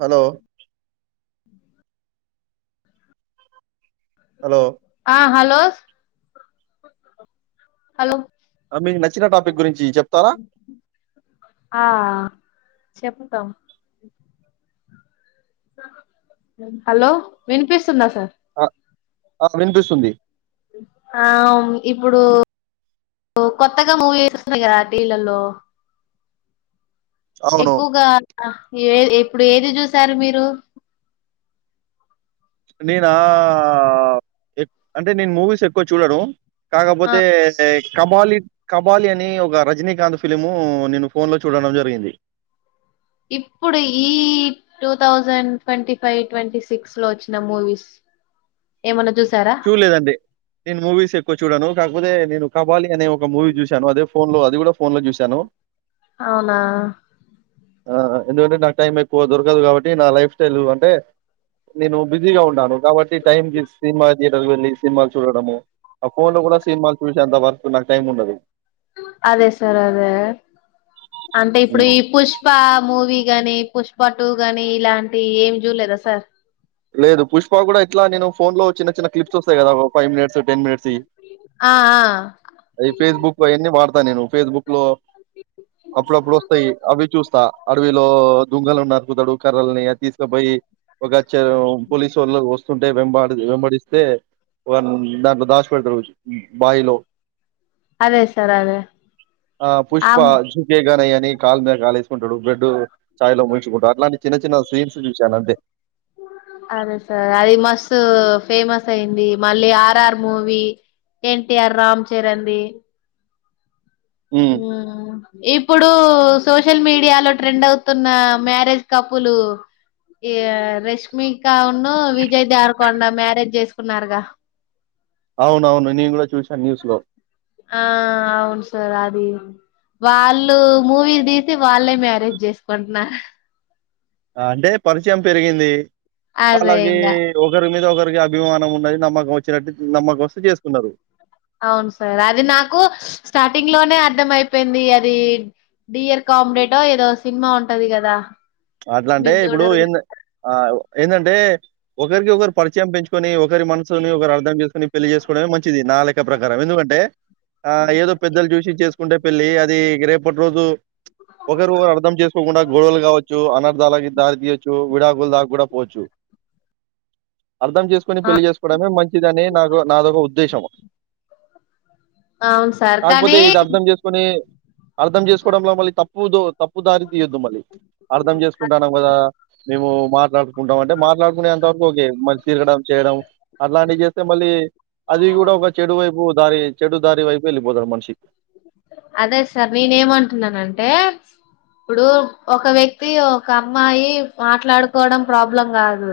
Hello hello లో hello మీ నచ్చిన టాపిక్ గురించ్ ఆఆ చెప్ తమ్ హలొ విన్ పిస్తుందా సార్ ఆ ఆ విన్ పిస్తుంది ఔ న్ ఇప్పుడు ఓ కొత్తగా మూవీ సోసున్ నయి గదా టిలల్లో అవును ఎక్కుగా ఆ ఏ ఏపుడు ఏది జుసారు మీరు నేనా ఆఆఆ ఎక్ అంటె నేన్ మూవీస్ ఎక్కు చూడను ఆ కాకపోతే క బాలి కబాలి అని ఒక రజీనీకాంత్ ఫిలీము నేను ఫోన్ లో చూడడం జరిగింది ఇప్పుడు ఈ two thousand twenty five twenty six లో ఓచ్చిన మూవీస్ ఏమన్న జుస్ చూడ్ లేదండి నేను మూవీస్ ఎక్కు చూడను కాకపోతే నేను కబాలి అనే ఒక మూవీ జుశాను అదే ఫోన్ లో అది గూడ ఫోన్ లో జుశాను ఔనా ఆ ఆ ఎందుకంటే నాక్ టైం ఎక్కువ దొరకదు కాబట్టి నా లైఫ్ స్టైల్ అంటే నేను బిజీగా ఉంటాను కాబట్టి టైంకి సిన్ మా థియేటర్ కి వెళ్ళి సిన్ మాల్ చూడడము ఆ ఫోన్ లో గూడ సిన్ మాల్ చూశెంత వర్ క్ నాక్ టైం ఉండదు అదే సార్ అదే అంటే ఇప్పుడు హ్మ్. ఈ పుష్పా మూవీ గాని పుష్పా టూ గాని ఇలాంటి ఏవి జూడ్ లేదా సార్ లేదు పుష్ప గూడా ఇట్లా నేను ఫోన్ లో చిన్న చిన్న క్లిప్స్ ఒస్తయి గదా ఒ ఫై మినిట్స్ టెన్ మినిట్స్ యి ఆ ఆ అది ఫేస్ బుక్ అయన్ని వాడతా నేను ఫేస్ బుక్ లో అప్పుడప్పుడు ఒస్తయి అవి చూస్తా అడవిలో దుంగలను నరుకుతడు కరల్ ని అద్ తీస్ కపోయి ఒక చరవ్ పోలీసొళ్ళ వో స్ స్తుంటే వెంబాడి వెంబడిస్తే వన్ దాంట్లో దాచ్ పెడతడు బాయిలో అదే సార్ అదే ఆ పుష్ ప ఆమ్ జుకే గనై ఏ ని కాళ్ మీద్ కాలేసుకుంటడు బ్రెడ్ చాయ్ లో ముంచుకుంటా అట్లాంటి చిన్న చిన్న సీన్స్ జుసాను అంతే అదే సార్ అది మస్త్ ఫేమస్ అయింది మళ్ళీ RR movie NTR Ram Charan ది హ్మ్. ఉమ్ ఇప్పుడు సోషల్ మీడియా లో ట్రెండ్ అవుతున్న మ్యారేజ్ కపులు ఈ రేష్ మీక ఔను విజయ్ దేవర్ కొండా మ్యారేజ్ జేస్ కున్నారుగా ఔన్ ఔన్ నేన్ గూడా చూసాను న్యూస్ లో ఆ ఔన్ సార్ ఆది వాళ్ళు మూవీ దీసి వాళ్ళే మ్యారేజ్ జెస్ కుంట్ నర్ ఆ అంటే పర్ చయం పెరిగింది అదే వాళ్ళకి ఇంగా ఒకరి మీద ఒకర్ ఇగ అభిమానం ఉన్నది నమ్మకం వచ్చినట్టు నమ్మక్ ఒస్తే చేసుకున్నరు ఔన్ సార్ అది నాకు స్టార్టింగ్ లోనే అర్థమై పెంది అది డియర్ కామ్ రేటో ఏదో సిన్ మా ఉంటది గదా అట్లాంటే ఇప్పుడు ఎందన్ అహ్ ఎందంటే ఒకరికొకరు పరిచయం పెంచు కొని ఒకరి మనసుని ఒకరు అర్ధం చేసుకొని పెళ్ళి చేసుకోడమే మంచిది నా లెక్క ప్రకారం ఎందుకంటే ఆ ఏదో పెద్దలు చూసి చేసుకుంటే పెళ్ళి అది రేపట్ రోజు ఒకరు అర్ దమ్ చేస్ కోకుండా గొడవల్ గావోచ్ తు అనర్ దళ్ కి దారి తీయొచ్చు విడాకులు దాక్ కూడా పోవచ్చు అర్ దమ్ జెస్ కోని ఆ పెళ్లి చేసుకోవడమే మంచిదని నాకు నాదొక ఉద్దేశము అవును సార్ కాకపోతే కానీ ఇది అర్ధం చేసుకొని అర్థం చేసుకోవడంలో మళ్ళీ తప్పుదో తప్పుదారి తీయొద్దు మళ్ళీ అర్ధం చేసుకుంటాన్నాం కదా మే మాట్లాడుకుంటాం అంటే మాట్లాడుకునే ఎంతవరకు ఒకే మళ్ళ తిరగడం చేయడం అట్లాంటివి చేస్తే మళ్ళీ అది కూడ ఒక చెడు వైపు దారి చెడు దారి వైపు వెళ్ళిపోతాడు మనిషికి అదే సార్ నేనే ఏమంటున్నానంటే ఇప్పుడు ఒక వ్యక్తి ఒక అమ్మాయి మాట్లాడుకోవడం ప్రాబ్లం కాదు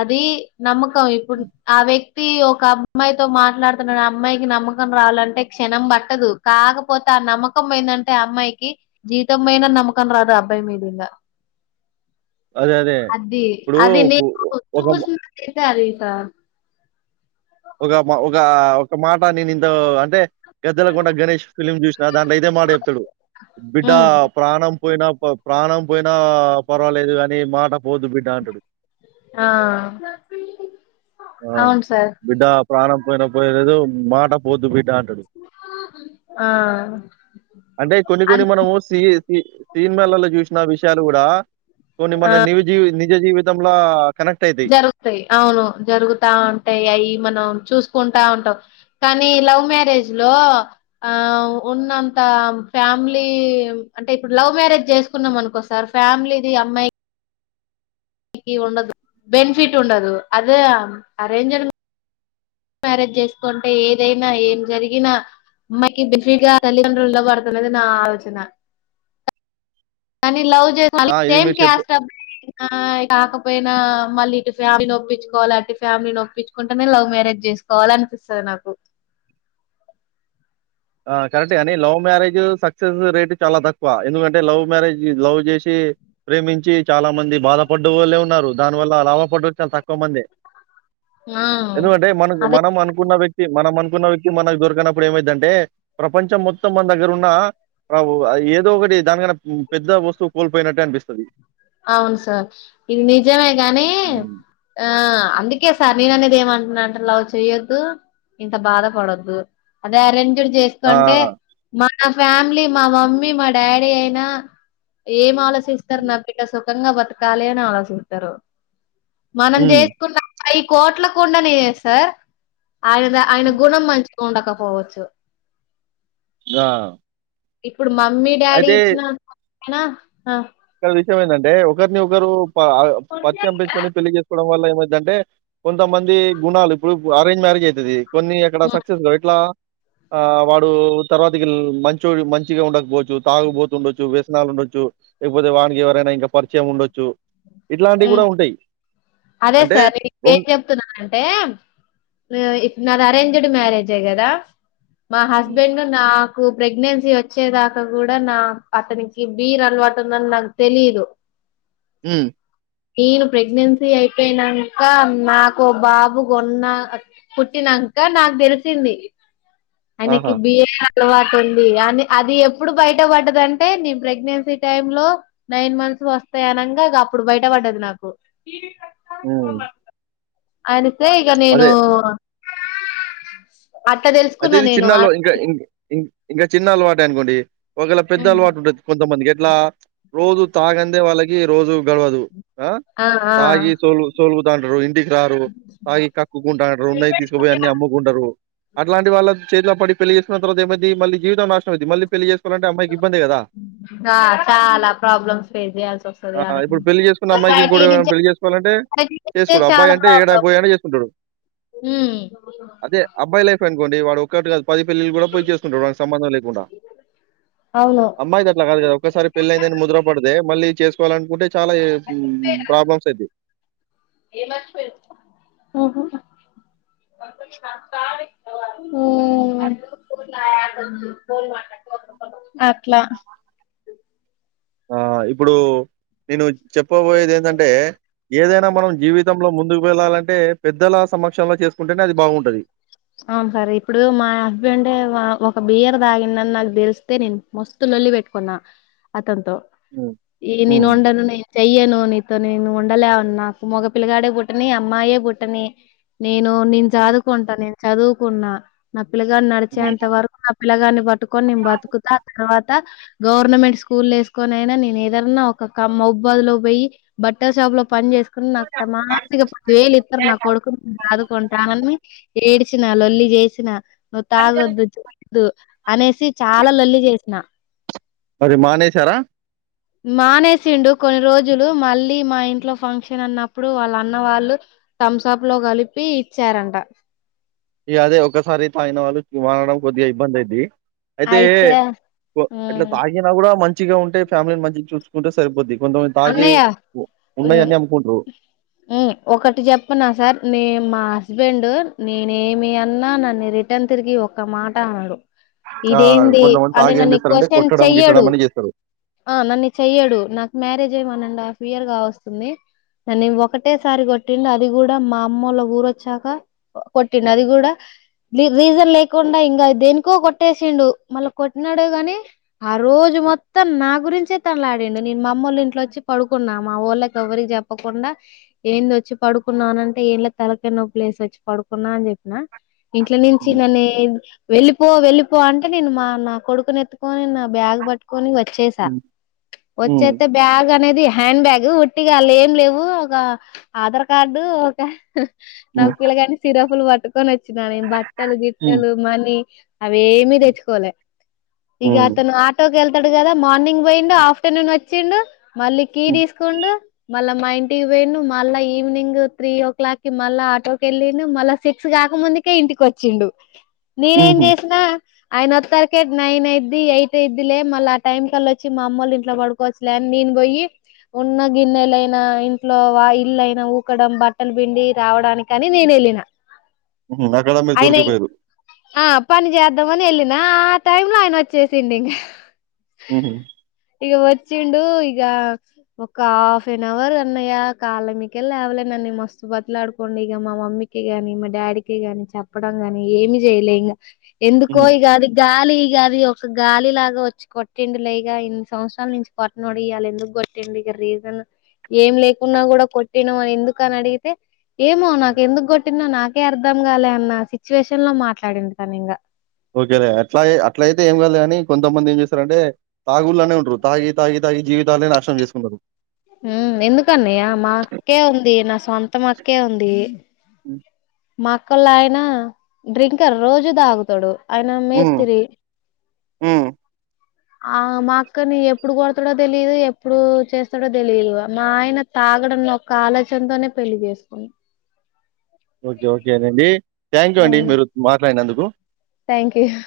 అది నమ్మకం ఇప్పుడు ఆ వ్యక్ వ్యక్తి ఒక అమ్మాయితో మాట్లాడుతున్నాడు అమ్మాయికి నమ్మకం రావాలంటే క్షణం బట్టదు కాకపో కపోతే ఆ నమ్మకం పోయిందంటే అమ్మాయికి జీతంమైన నమ్మకం రాదు అబ్బాయి మీద ఇంగా అదే. అదే. అది ఇప్పుడు అది పు నేను ఒక చూసినట్యితే అడుగ్త ఒగ ఒగ ఒగ మాట నేను ఇంత అంటే గద్దలకుండా గణేష్ ఫిలిమ్ చూస్ దాంట్లో అయిదే మాట చెప్తాడు బిడ్డ ఉమ్. ప్రాణం పోయినా ప్రాణం పోయినా పర్వాలేదు గాని మాట పోదు బిడ్డ అంటాడు ఆ ఆ అవును సార్ "బిడ్డ ప్రాణం పోయిన పోయలేదు మాట పోద్దు బిడ్డ అంటడు ఆ అంటే కొన్ని అన్ కొన్ని మనము సీ ఏ సిన్ మాలలో చూసిన విషయం యలు కూడా కొన్ని ఆ మన ని జీ నిజ జీవితంలో జరుగుతయి అవును జరుగుతా ఉంటాయి అయి మనం చూసుకుంటా ఉంటాం కానీ లవ్ మ్యారేజ్ లో ఆ ఉన్నంత త ఫ్యామిలీ అంటే ఇప్పుడు లవ్ మ్యారేజ్ చేసుకున్నాం అనుకోసార్ ఫ్యామిలీది అమ్మాయి వుండదు బెనిఫిట్ ఉండదు అదే ఆరెంజ్డ్ మ్యారేజ్ చేసుకుంటే ఎదైనా ఏం జరిగినా అమ్మాయికి బెసిగా హ్మ్. తల్లిదండ్రుల్లో పడుతున్నది నా ఆలోచన కనీ లవ్ ఆ! ఇది సేమ్ మీరు చెప్ క్యాస్ట్ అబ్బాయి ఆ కాకపోతే పోయినా మళ్ళీ ఇటు ఫ్యామిలీ ఒప్పించుకోవాలే అటు ఫ్యామిలీ ఒప్పించుకుంటేనే లవ్ మ్యారేజ్ చేసుకోవాలి అనిపిస్తది నాకు ఆ కరెక్ట్గాని లవ్ మ్యారేజ్ సక్సెస్ రేట్ చాల తక్కువ ఎందుకంటే లవ్ మ్యారేజ్ లవ్ జేసి ప్రేమించి చాలా మంది బాధపడ్డ వాళ్లే ఉన్నారు దాని వల్ల లాభపడ చాలా తక్కువ మంది ఆ ఎందుకంటే మనకు అదే మనం అనుకున్న వ్యక్తి మనం అనుకున్న వ్యక్తి మనకు దొరికనప్పుడు ఏమైద్ది అంటే ప్రపంచం మొత్తం మన దగ్గర ఉన్న ఏదో ఒకటి దానికన్న పెద్ద వస్తువు కోల్పోయినట్ టే అనిపిస్తది అవును సర్ ఇది నిజమే గాని హ్మ్. ఆ అందుకే సర్ నేననేది ఏమం ఇలాంటి లవ్ చేయ్యొద్దు ఇంత బాధపడద్దు అదే ఆరెంజ్ జే ఆ! చేసుకుంటే మా నా ఫ్యామిలీ మా మమ్మీ మా డాడీ అయినా ఏం ఆలోచిస్తరు లవ్ సుఖంగా బతకాలి అని ఆలోచితారు మనం హ్మ్. జెసకున్న ప కోట్ల కొండనే సార్ ఆయన ఆయన గుణం మంచ్ కండక పోవచ్చు ఆ ఇప్పుడు మమ్మీ డాడీ అయితే ఇచ్చినంతనా అ అసలు విషయం ఎందంటే ఒకరిని ఒకరు పరిచయం పెంచుకొని పెళ్లి చేసుకోవడం వల్ల అంటే కొంతమంది గుణాలు ఇప్పుడు అరేంజ్ మ్యారేజ్ అయితుది. కొన్ని అక్కడ సక్సెస్ ఇట్లా ఆ వాడు తర్వాతకి మంచో మంచిగా ఉండకపోవచ్చు. తాగుపోతుండొచ్చు వే లాగ ఉండొచ్చు లేకపోతే వానికి ఎవరైనా ఇంకా పరిచయం ఉండొచ్చు ఇట్లాంటివి కూడ ఉంటయ్ అదే సర్ నేనిప్పుడేం చెప్తున్నానంటే ఇప్పుడ నా అరేంజ్డ్ మ్యారేజే కదా మా హ్మ్. హస్బెండ్ నా నాకు ప్రెగ్నెన్సీ వచ్చేదాకా కూడా నా అతనికి బీర్ అలవాటు ఉందని నాకు తెలీదు మ్ నేను ప్రెగ్నెన్సీ అయిపోయినంక నాకు బాబు కొన్న పుట్టి నా అక్క నాకు తెలిసింది ఆయనకి ఆహా! బిఏ అలవాటు ఉంది అని అది ఎప్పుడు బయట పడ్డదంటే నేను ప్రెగ్నెన్సీ టైమ్ లో నైన్ మం వస్తాయి అనంగ అప్పుడు బయట పడ్డది నాకు. ఉ అరిత్తే ఇక నేను అట్లా అదే తెలుసుకున్నా ఇది నేను ఆ చిన్నలు ఇంకా ఇంకా చిన్నలవాటే అనుకోండి. ఒకవేళ పెద్ద అలవాటు ఉంటది కొంతమందికి ఎట్లా రోజు తాగందే వాళ్ళకి రోజు గడవదు. ఆ తాగి ఆ సోల్ సోలుగుదాండ్రు ఇంటికి రారు తాగి కక్కుకుంటారు, ఉన్నయి తీసుకుపోయి అన్ని అమ్ముకుంటరు. అట్లాంటి వాళ్ళకి చేతిల పడి పెళ్లి చేసుకున్న తర్వా ఏం అయిద్ధి. మళ్ళీజీవితం నాశనం అయ్యిద్ధి. మళ్ళీ పెళ్లి చే అంట అమ్మాయికి ఇబ్బంది కదా. ఆ చాలా ప్రాబ్లమ్స్ ఫేస్ చేయాల్సి వస్తది. ఆ ఆమే ఇప్పుడు పెళ్లి చేసుకున్న అమ్మాయికి సొసైటీ ఇంకోడు ఎవరైనా నుంచి పెళ్లి చేసుకోవాలంటే తే చేసుకోడు చాల అబ్బాయి అంటే ఏడా ప్రాబ్లెమ్ పోయాడా చేసుకుంటాడు ఉమ్ ఇంకోటి వాడు ఒక్కటిగా పది పెళ్ళిలు కూడా పోయి చేసుకుంటాడు. వానికి సంబంధం లేకుండా అవును అమ్మాయికట్ల కాదు కదా ఒక్కసారి పెళ్లి అయిందని ముద్ర పడి దే మళ్ళీ చేసుకోవాలనుకుంటే చాలా యే ప్రాబ్లమ్స్ అయితయి. ఏం మర్చిపోయావ్ ఉహు [unintelligible] అట్లా ఆ ఇప్పుడు నేను చెప్పబోయేది ఏందంటే ఏదైనా మనం జీవితంలో ముందు వెళ్ళాలంటే పెద్దల సమక్షంలో చేసుకుంటేనే అది బాగుంటది. అవును సర్ ఇప్పుడు మా హస్బెండ్ ఒక బియర్ తాగిండని నాకు తెలిస్తే నేను మస్తు లొల్లిపెట్టుకున్న అతనితో హ్మ్. ఇ హ్మ్. నేనొండను నేనుచెయ్యను నీతో నేను ఉండలేను నాకు మగ పిల్లగాడే పుట్టని, అమ్మాయే పుట్టని నేను నేను హ్మ్. చాదుకుంటా నేను చదువుకున్నా నా పిల్లగాడు హ్మ్. నడిచేంత వరకు నా పిల్లగాన్ని పట్టుకొని నేను బతుకుతా. ఆ తర్వాత గవర్నమెంట్ స్కూల్ల వేసుకొనైనా నేనెదన్నా ఒక కమ్ ఉబదు లో పోయి బట్టల్ షాప్ లో పని చేసు నా త్తమ్మ మాంచిగ పది వేలు ఇస్తరు నా కొడుకును నేను చాదుకుంటానని ఏడిచినా లొల్లి చేసిన నువ్వు తాగొద్దు చూద్దు అనేసి చాలా లొల్లి చేసిన. అరే మానేేశారా? మానేసిండు. కొన్ని రోజులు మళ్ళీ మా ఇంట్లో ఫంక్షన్ అన్నప్పుడు వాళ్ళఅన్న వాళ్ళు థమ్సాప్ లో కలిపి ఇచ్చారంట. ఇ అదే ఒక్కసారి తాగిన వాళ్ళు మారడం కొద్దిగా ఇబ్బంది అయిద్ది. అయితే అట్లా ఉమ్ తాగినా కూడా మంచిగా ఉంటే ఫ్యామిలీ మంచిగ చూసుకుంటే సరిపోద్ది. నువ్ తాగే అన్నయ్య ఉమ్ ఉమ్ ఒకటి చెప్పన సార్ మే మా హస్బెండ్ నేనేమి అన్నా నన్ను రిటర్న్ తిరిగి ఒక్క మాట అనడు. ఆ! ఇదేంది కొంతమంది అని తాగి ఏం నన్ను చేస్తారంటే క్వశ్చన్ కొట్టడం, గిట్టడం చెయ్యడు అని చేస్తరు. ఆ నన్ను చెయ్యడు నాకు మ్యారేజ్ అయ్యి వన్ అండ్ హాఫ్ ఇయర్ గా వస్తుంది నన్ను ఇంక ఒకటేసారి కొట్టిండు అది కూడా మా అమ్మొళ్ళ ఊరొచ్చాక కొట్టిండు అది కూడ లి రీజన్ లేకుండా ఇంగ దేనికో కొట్టేసిండు. మళ్ల కొట్టినాడె గాని ఆ రోజు మొత్తం నా గురించె తన్లాడిండు నేను మా అమ్మొళ్ల ఇంట్లో వొచ్చి పడుకున్నా. మా వొళ్ళకి ఎవరికి చెప్పకుండ ఏంది వొచ్చి పడుకున్నా అనంటే ఏ ఇంక తర్వాత నొప్పి లే సోచ్చి పడుకున్న అని జెప్పిన ఇంట్లో నుంచి హ్మ్. నన్నే వెళ్ళిపో వెళ్ళిపో అంటే నేను మా నా కొడుకుని ఎత్తుకని నా బ్యాగ్ బ్యాగ్ పట్టుకొని వొచ్చేసా హ్మ్. హ్మ్. వొచ్చేత్తే బ్యా బ్యాగ్ అనేది హ్యాండ్ బ్యాగ్ ఉట్టిగా అన్లఏం లేవు ఒక ఆధార్ కార్డు ఒక హ్ హ్మ్. నాకు ఇలాగని సిరఫులు వట్టుకొని వొచ్చినా నేను బట్ గట్టలు హ్మ్. గిట్టలు మనీ అవేమి హ్మ్. తెచ్చకోలే ఇగ హ్మ్. అతను ఆటోకి ఏళ్ స్తడు కదా మార్నింగ్ పోయిండు ఆఫ్టర్నూన్ వొచ్చిండు మళ్ళీ కీ హ్మ్. తీసుకుండు మళ్ళా మా ఇంటికి పోయిండు మళ్ళ ఈవినింగ్ త్రీ ఓ క్లాక్ కి మళ్ళ ఆటోకి వెళ్లిండు మళ్ళా సిక్స్ గ కాకముందుకే ఇంటికి ఒచ్చిండు నేనేం హుహు. చేసిన ఆయన వొత్తల్కే నైన్ అయిద్ది ఎయిట్ అయిద్దిలే మళ్ళీ ఆ టైం కల్లా వచ్చి మా అమ్మోళ్ళు ఇన్ ఇంట్లో పడుకోచ్చులె నేన్ బొయ్యి ఉన్న గిన్నెలయినా ఇంట్లో వా ఇల్లైన ఊకడం బట్టల్ పిండి రావడానికని నేన్ ఎళ్ళిన హుహు. అక్కడ మీరు అయినై దొరికిపోయారు. ఆ పని చేద్దామని ఎళ్ళిన్ నా టైమ్ లో ఆయన వొచ్చేసిండు ఇంగ హ్ ఉహు ఇగ వొచ్చిండు ఇగ ఒక హాఫ్ అన్ అవర్ అన్నయ్య కాలమికెల లేవలేన్ మేమ్ మస్తు బత్లాడుకోండి ఇగ మా మమ్మీకి గాని మా డాడీకి గాని చెప్పడం గాని ఏమి చేయలే ఇంగ ఎందుకో హ్మ్. ఇగ అది గాలి ఇగ అది ఒక గాలి లాగా వొచ్చి కొట్టిండి లేగా ఇన్ సంవత్సరాల నుంచి కొట్నోడు ఇయ్యాల ఎందుకు కొట్టటిండ్ ఇగ రీజన్ ఏం లేకున్నా గూడ కొట్టినవ్ అని ఎందుక్ అని అడిగితే ఏమో న హ్మ్. నాకు ఎందుకు గొట్టిందో నాకే అర్థం గాలే అన్న సిచ్యువేషన్ లో మాట్లాడిండు తను ఇంగ ఓకేలే అట్లై అట్లా అయితే ఏం కాదులే గాని కొంతమంది ఏం చేస్తారంటే తాగుల్లనే ఉంటరు తాగి తాగి త తాగి జీవితాలే నాశనం చేసుకున్నరు. ఉమ్మ్ ఎందుకన్నయ్య మా అక్కే ఉంది నా సొంతం అక్కే ఉంది ఉమ్ మా అక్కోళ్ల ఆయన డ్రింకర్ రోజు దాగుతడు ఆయన మేస్తిరి ఉమ్ ఆ మా అక్కని ఎప్పుడు కొడతడో తెలిదు ఎప్పుడు చేస్తడో తెలిదు మా ఆయన తా తాగడం లో ఒక్క ఆలోచనతోనే పెళ్లి చేసుకుండు ఓకే ఓకేనండి థ్యాంక్ యూ అండి మీరు మాట్లాడినందుకు థ్యాంక్ యూ హ్